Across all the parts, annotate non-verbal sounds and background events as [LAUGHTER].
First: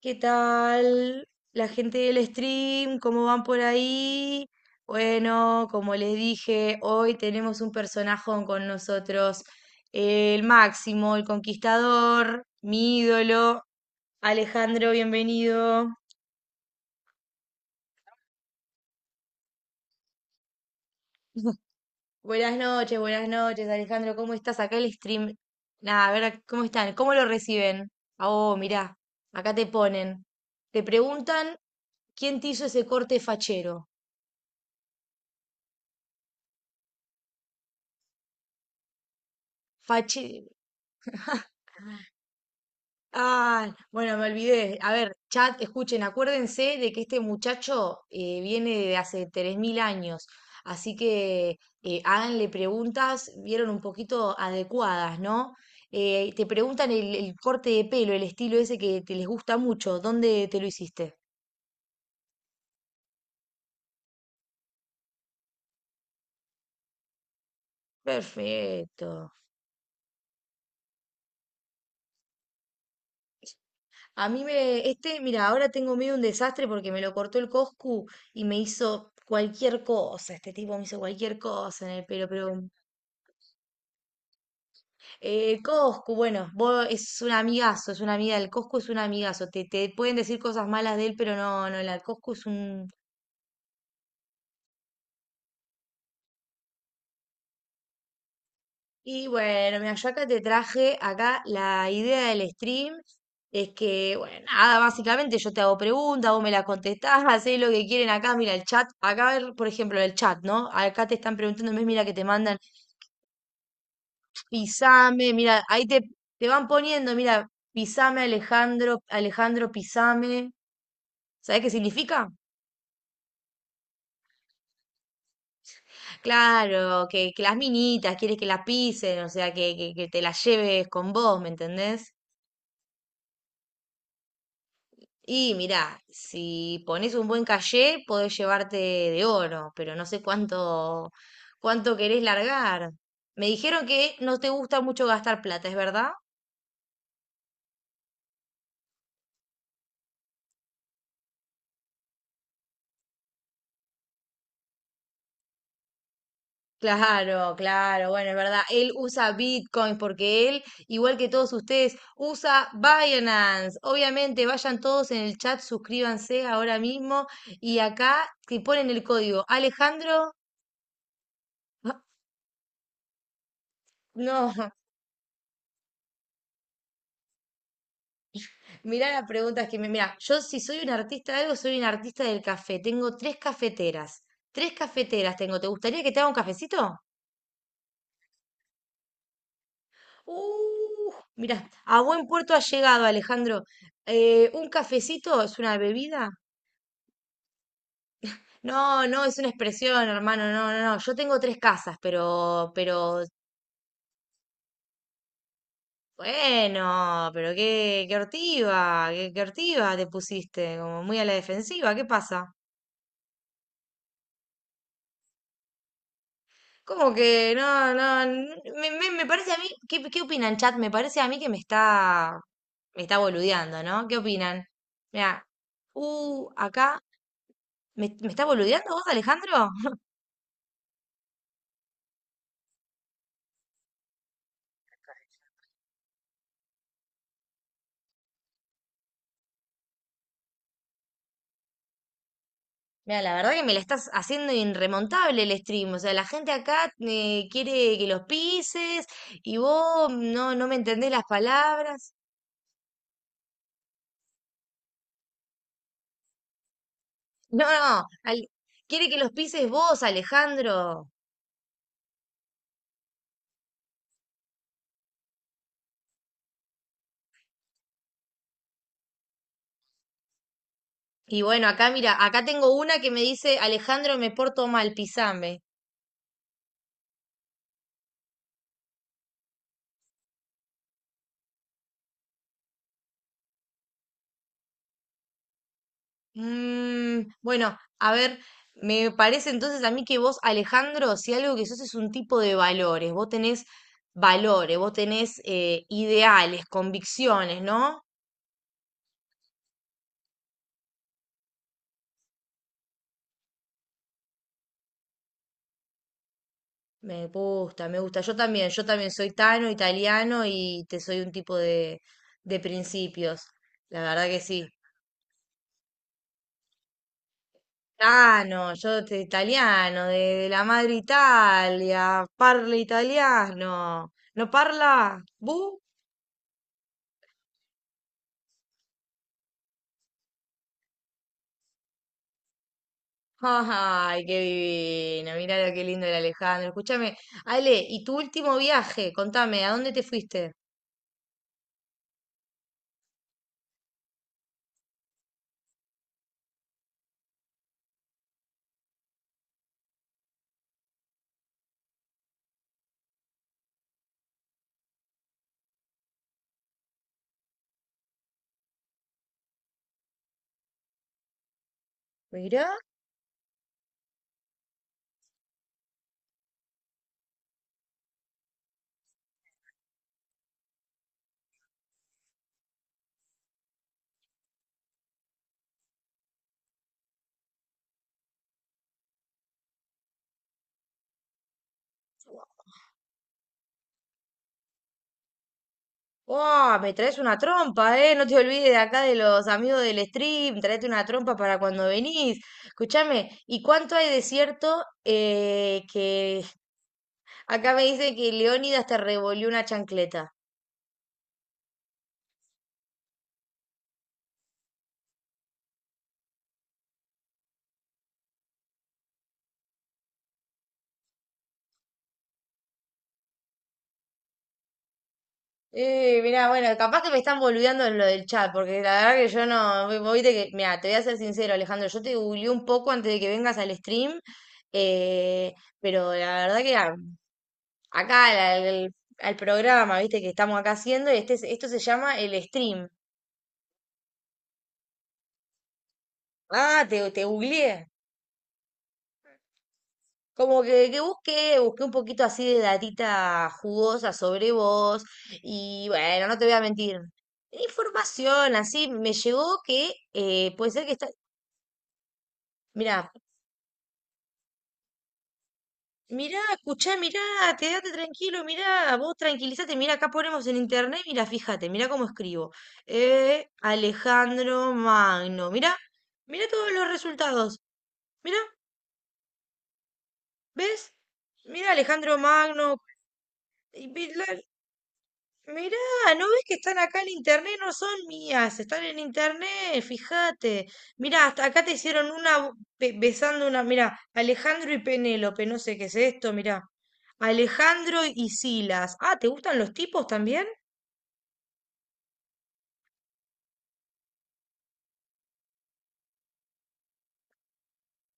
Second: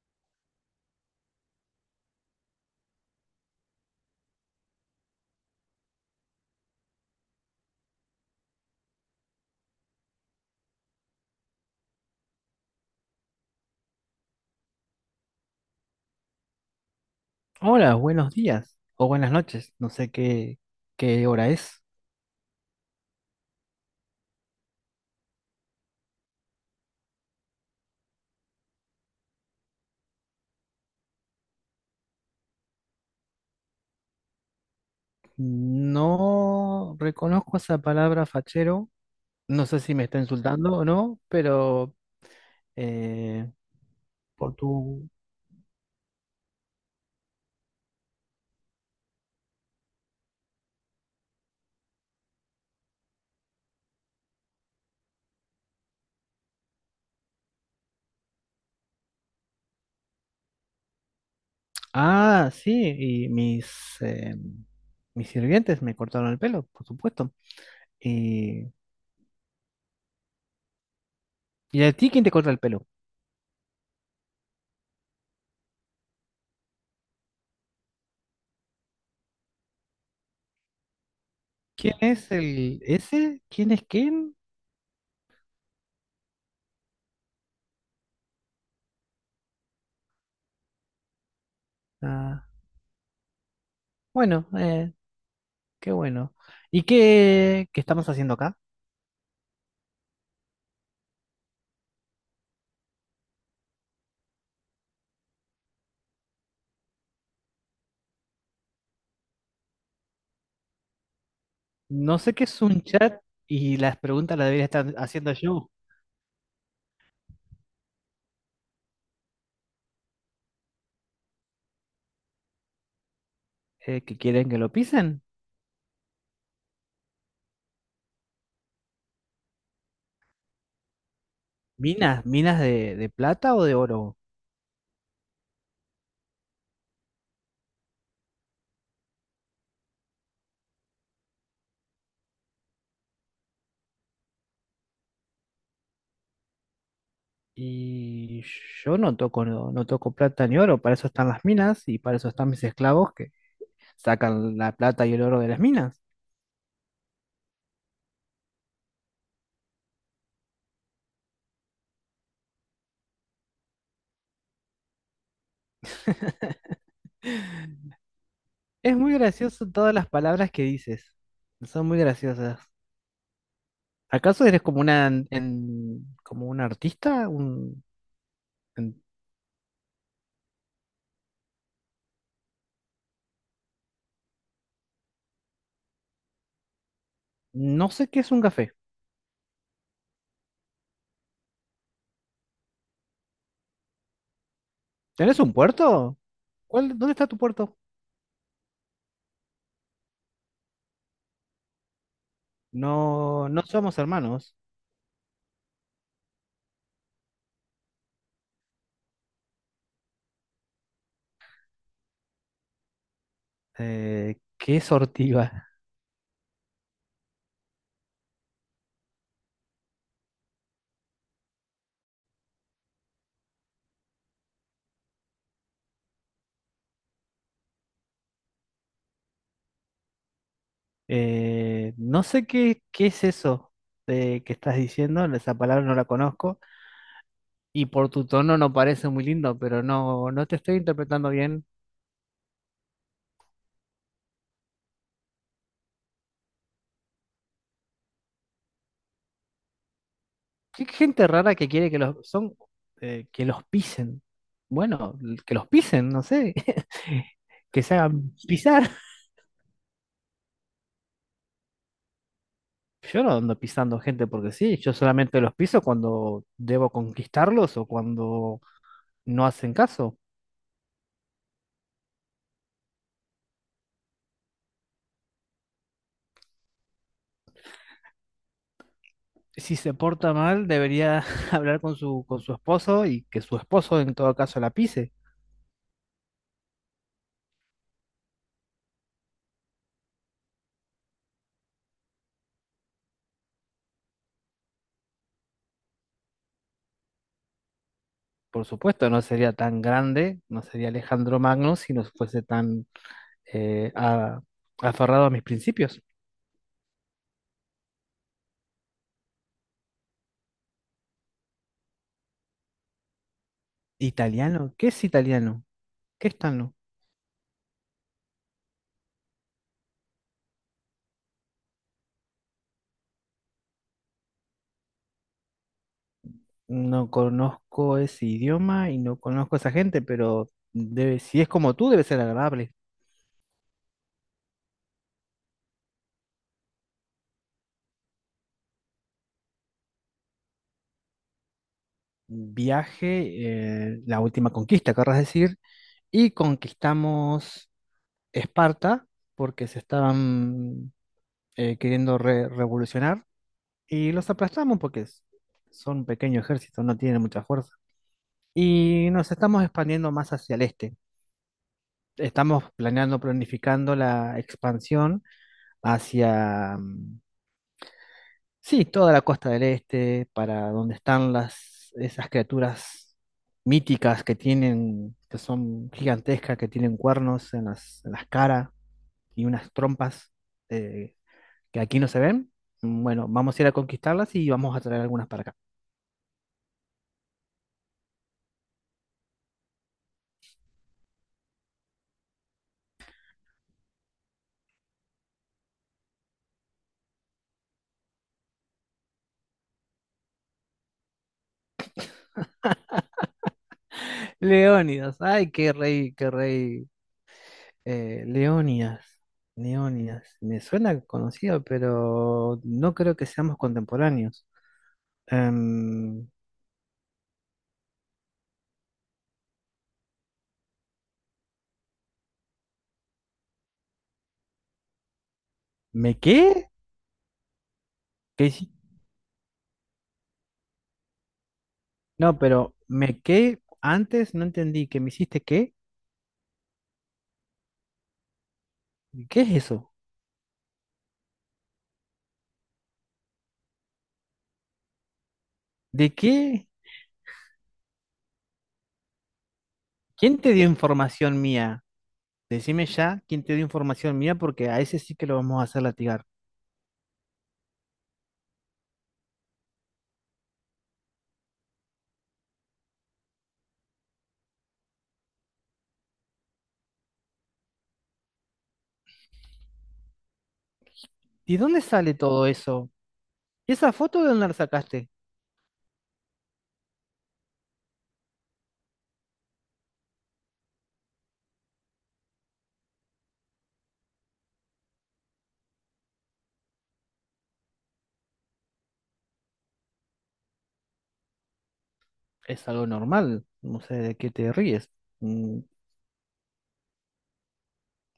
¿Qué tal la gente del stream? ¿Cómo van por ahí? Bueno, como les dije, hoy tenemos un personajón con nosotros, el Máximo, el conquistador, mi ídolo. Alejandro, bienvenido. Hola, buenos días o buenas noches, no sé qué, qué hora es. Buenas noches, Alejandro, ¿cómo estás? Acá el stream. Nada, a ver, ¿cómo están? ¿Cómo lo reciben? Ah, oh, mirá, acá te ponen. Te preguntan quién te hizo ese corte fachero. No reconozco esa palabra fachero, no sé si me está Fachero. insultando o no, pero eh, Ah, bueno, me por olvidé. A tu... ver, chat, escuchen, acuérdense de que este muchacho viene de hace 3000 años, así que háganle preguntas, vieron un poquito adecuadas, ¿no? Te preguntan el corte de pelo, el estilo ese que te les gusta mucho, ¿dónde te lo hiciste? Ah, sí, eh, mis sirvientes me cortaron el pelo, por supuesto. ¿Y, Perfecto. ¿Y a ti quién te corta el pelo? A mí me, este, mira, ahora tengo medio un desastre porque me lo cortó el Coscu y me hizo cualquier cosa, este tipo me hizo cualquier cosa en ¿Quién el pelo, es pero el ese? ¿Quién es quién? Coscu, bueno, vos es un amigazo, es una amiga, el Coscu es un amigazo, te pueden decir cosas malas de él, pero no, no, la Coscu es Ah, un... bueno, qué bueno. ¿Y qué, qué estamos haciendo acá? Y bueno, mira, yo acá te traje, acá la idea del stream es que, bueno, nada, básicamente yo te hago preguntas, vos me las contestás, [LAUGHS] hacés lo que quieren acá, mira el chat, acá, por ejemplo, el chat, ¿no? Acá te están preguntando, ¿ves? Mira que No te sé qué mandan, es un chat y las preguntas las debería estar pisame, haciendo mira, yo. ahí te, te van poniendo, mira, pisame Alejandro, Alejandro, pisame, ¿sabés qué significa? ¿Que quieren que lo pisen? Claro, que las minitas, quieres que las pisen, o sea, que te las lleves con vos, ¿me entendés? Minas, minas de plata o de oro. Y mirá, si pones un buen cayé, podés llevarte de oro, pero no sé cuánto, cuánto querés largar. Me dijeron que no te gusta mucho gastar plata, ¿es verdad? Y yo no toco, no, no toco plata ni oro, para eso están las minas y para eso están mis esclavos que sacan la plata y el oro de las minas. Claro, claro, bueno, es verdad. Él usa Bitcoin porque él, igual que todos ustedes, usa Binance. Obviamente, vayan todos en el chat, suscríbanse ahora mismo y acá te ponen Es el muy código. gracioso todas las Alejandro, palabras que dices. Son muy [LAUGHS] graciosas. ¿Acaso no, eres como [LAUGHS] como un artista? En- mirá las preguntas que me... Mirá, yo si soy un artista de algo, soy un artista del café. Tengo tres cafeteras. Tres cafeteras tengo. ¿Te gustaría que te haga un cafecito? no sé qué es un café. Uh, mirá, a buen puerto ha llegado, Alejandro. Un cafecito ¿Tenés es un una puerto? bebida. ¿Cuál, dónde está tu puerto? No, no, es una expresión, hermano, no, no, no. Yo tengo tres casas, pero, No, no somos hermanos. bueno, pero qué, qué hortiva te pusiste, como muy a la defensiva, ¿qué pasa? ¿Qué es ortiga? Como que, no, no, me, me, me parece a mí, ¿qué, qué opinan, chat? Me parece a mí que me está boludeando, ¿no? ¿Qué opinan? Mira, acá, ¿me, me está boludeando vos, Alejandro? No sé qué, qué es eso que estás diciendo, esa palabra no la conozco y por tu tono no parece muy lindo, pero no, no te estoy interpretando bien. Mira, la verdad que me la estás haciendo irremontable el stream. O sea, la gente acá quiere que los pises y vos no, no me ¿Qué entendés las gente rara que quiere que palabras. los son que los pisen? Bueno, que los pisen, no sé, [LAUGHS] No, que se no, hagan pisar. quiere que los pises vos, Alejandro. Yo no ando pisando gente porque sí, yo solamente los piso cuando debo conquistarlos o cuando no hacen caso. Y bueno, acá mira, acá tengo una que me dice, Alejandro, me porto mal, pisame. Si se porta mal, debería [LAUGHS] hablar con su esposo y que su esposo en todo caso la pise. Mm, bueno, a ver, me parece entonces a mí que vos, Alejandro, si algo que sos es un tipo de valores, vos tenés ideales, convicciones, ¿no? Por supuesto, no sería tan grande, no sería Alejandro Magno si no fuese tan eh, a- aferrado a mis principios. Me gusta, me gusta. Yo también soy tano, italiano y te soy un tipo de principios. La verdad que sí. ¿Italiano? ¿Qué es italiano? ¿Qué es tano? Tano, italiano, de la madre Italia, parla italiano. ¿No parla? ¿Bu? No conozco ese idioma y no conozco a esa gente, pero debe, si es como tú, debe ser agradable. Ay, qué divino. Mirá lo que lindo el Alejandro. Escúchame, Ale, ¿y tu último viaje? Contame, ¿a dónde te fuiste? Viaje, la última conquista, querrás decir, y conquistamos Esparta, porque se estaban revolucionar, y los aplastamos porque son un pequeño ejército, no tienen mucha fuerza. Y nos estamos expandiendo más hacia el este. Estamos Mirá. planeando, planificando la expansión hacia, mm, sí, toda la costa del este, para donde están las, esas criaturas míticas que tienen, que son gigantescas, que tienen cuernos en las caras y unas trompas eh, que aquí no se ven. Bueno, vamos a ir a conquistarlas y vamos a traer algunas para acá. ¡Wow! Me traes una trompa, ¿eh? No te olvides de acá de los amigos del stream. Traete una trompa para cuando venís. Escúchame, ¿y cuánto hay de cierto que acá me dice que Leónidas te revolvió una chancleta? Leónidas, ay, qué rey, qué rey. Leónidas, Leónidas, me suena conocido, pero no creo que seamos contemporáneos. Em, Mirá, bueno, capaz que me están boludeando en lo del chat, porque la verdad que yo no. Vos viste que, mirá, te voy a ser sincero, Alejandro. Yo te googleé un poco antes de que vengas al stream. Eh, pero ¿Me la verdad qué? que ah, acá ¿Qué hici- al programa, viste, que estamos acá haciendo, y este, esto se llama No, el pero stream. ¿me qué? Antes no entendí que me hiciste qué. Ah, te googleé. ¿Qué es eso? Como que busqué, busqué un poquito así de datita jugosa sobre vos, y ¿De bueno, no te voy a qué? mentir. Información, así me llegó que ¿Quién te dio puede ser que está. información mía? Decime Mira, ya quién te dio información mía porque a ese sí que lo vamos a hacer latigar. mirá, escuchá, mirá, quédate tranquilo, mirá, vos tranquilízate, mirá, acá ponemos en internet, mirá, fíjate, mirá cómo escribo. Alejandro Magno, mirá, mirá todos los resultados, mirá, ¿ves? ¿Y Mirá, dónde sale Alejandro todo Magno, eso? ¿Y esa foto de dónde la sacaste? mirá, ¿no ves que están acá en internet? No son mías, están en internet, fíjate. Mirá, hasta acá te hicieron una besando una, mirá, Alejandro y Penélope, no sé qué es esto, mirá. Alejandro y Silas. Ah, ¿te gustan los tipos también? Es algo normal, no sé de qué te ríes. Mm,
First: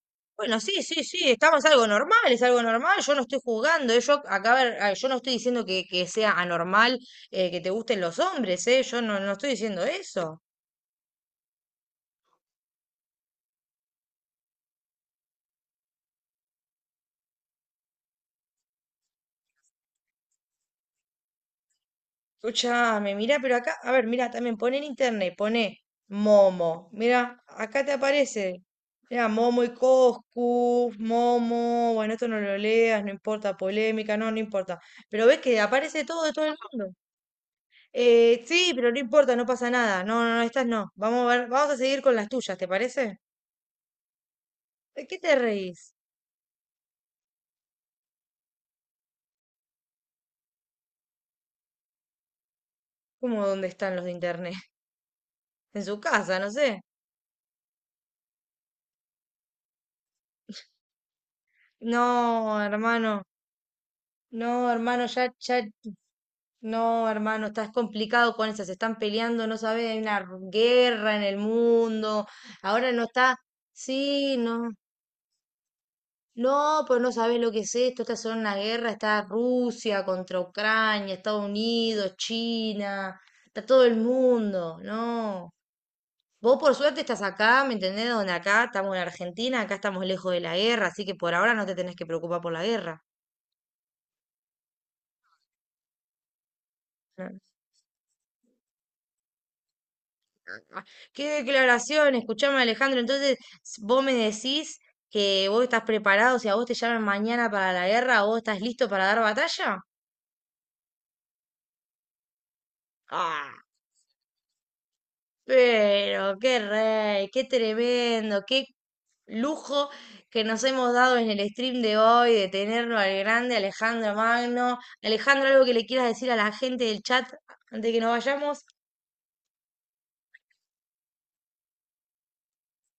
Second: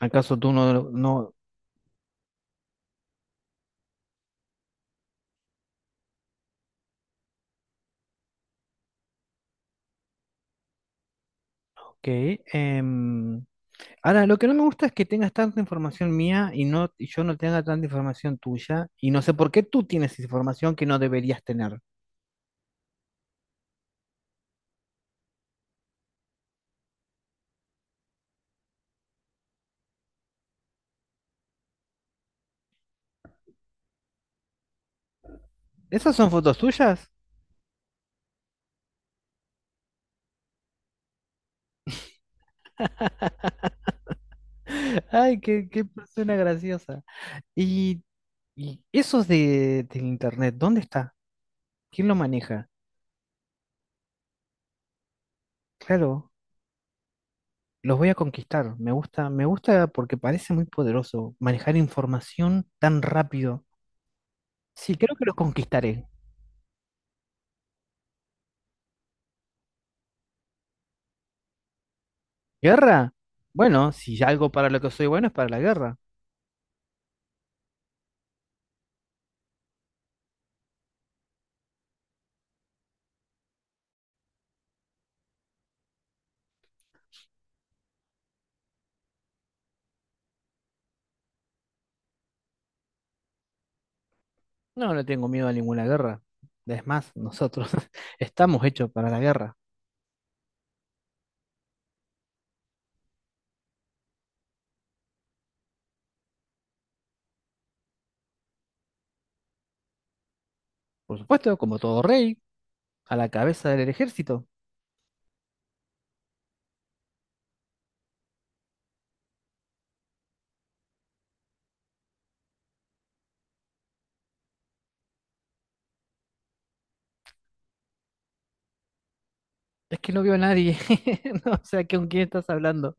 ¿acaso tú Bueno, no... sí, sí, sí, no... estamos algo normal, es algo normal, yo no estoy juzgando, yo acá, a ver, ah, yo no estoy diciendo que sea anormal, que te gusten los hombres, yo no, no estoy diciendo eso. Ok, em, ahora, lo que no me gusta es que tengas tanta información mía y, no, y yo no tenga tanta información tuya. Y no sé por qué tú tienes información que no deberías tener. Escucha, me mira, pero acá, a ver, mira, también pone en internet, pone Momo. Mira, acá te aparece. Mira, Momo y Coscu, Momo. Bueno, esto no lo leas, no importa, polémica, no, no importa. Pero ves que aparece ¿Esas todo son de todo el fotos mundo. tuyas? Sí, pero no importa, no pasa nada. No, no, no, estas no. Vamos a ver, vamos a seguir con las tuyas, ¿te parece? [LAUGHS] ¿De qué te Ay, qué, qué reís? persona graciosa. Y, y eso de, del internet, ¿dónde está? ¿Quién lo maneja? ¿Cómo dónde están los de internet? [LAUGHS] En su Claro, casa, no sé. los voy a conquistar. Me gusta porque parece muy poderoso manejar No, información tan hermano. rápido. No, Sí, hermano, creo que ya, los ya. conquistaré. No, hermano, estás complicado con esas, se están peleando, no sabes, hay una guerra en el mundo, ahora no ¿Guerra? está, Bueno, si sí, algo no, para lo que soy bueno es para la guerra. no, pues no sabes lo que es esto, esta es una guerra, está Rusia contra Ucrania, Estados Unidos, China, está todo el mundo, no. Vos por suerte estás acá, ¿me entendés? Donde acá estamos en Argentina, acá estamos lejos de la guerra, así que por ahora no te tenés que preocupar por la guerra. No, no tengo miedo a ninguna guerra. Es más, ¿No? nosotros [LAUGHS] estamos hechos para la guerra. Ah, qué declaración, escuchame Alejandro, entonces vos me decís que vos estás preparado, si a vos te llaman mañana para la guerra, vos estás listo para dar batalla. Por supuesto, como todo rey, a la Ah, cabeza del ejército. pero qué rey, qué tremendo, qué lujo que nos hemos dado en el stream de hoy de tenerlo al grande Alejandro Magno. Alejandro, algo que le quieras decir a la gente del chat antes de que nos vayamos. Es que no veo a nadie. [LAUGHS] No, o sea, ¿con quién estás hablando?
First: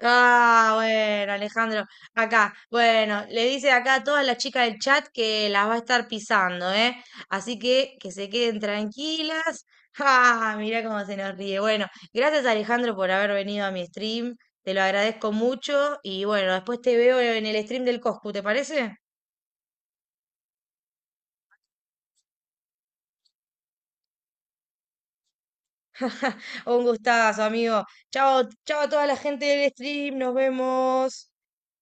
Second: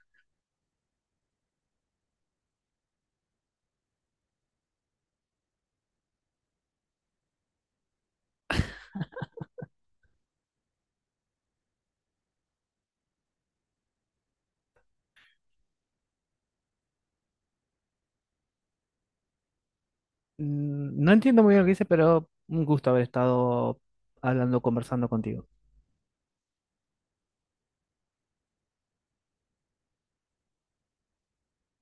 Ah, bueno, Alejandro, acá, bueno, le dice acá a todas las chicas del chat que las va a estar pisando, ¿eh? Así que se queden tranquilas. [LAUGHS] Ah, mirá cómo se nos ríe. Bueno, gracias Alejandro por haber venido a mi stream, te lo agradezco mucho y bueno, después te veo en el stream del Coscu, ¿te parece? Mm, no entiendo muy bien lo que dice, pero un gusto haber estado hablando, conversando contigo. Un gustazo, amigo. Chao, chao a toda la gente del stream, nos vemos.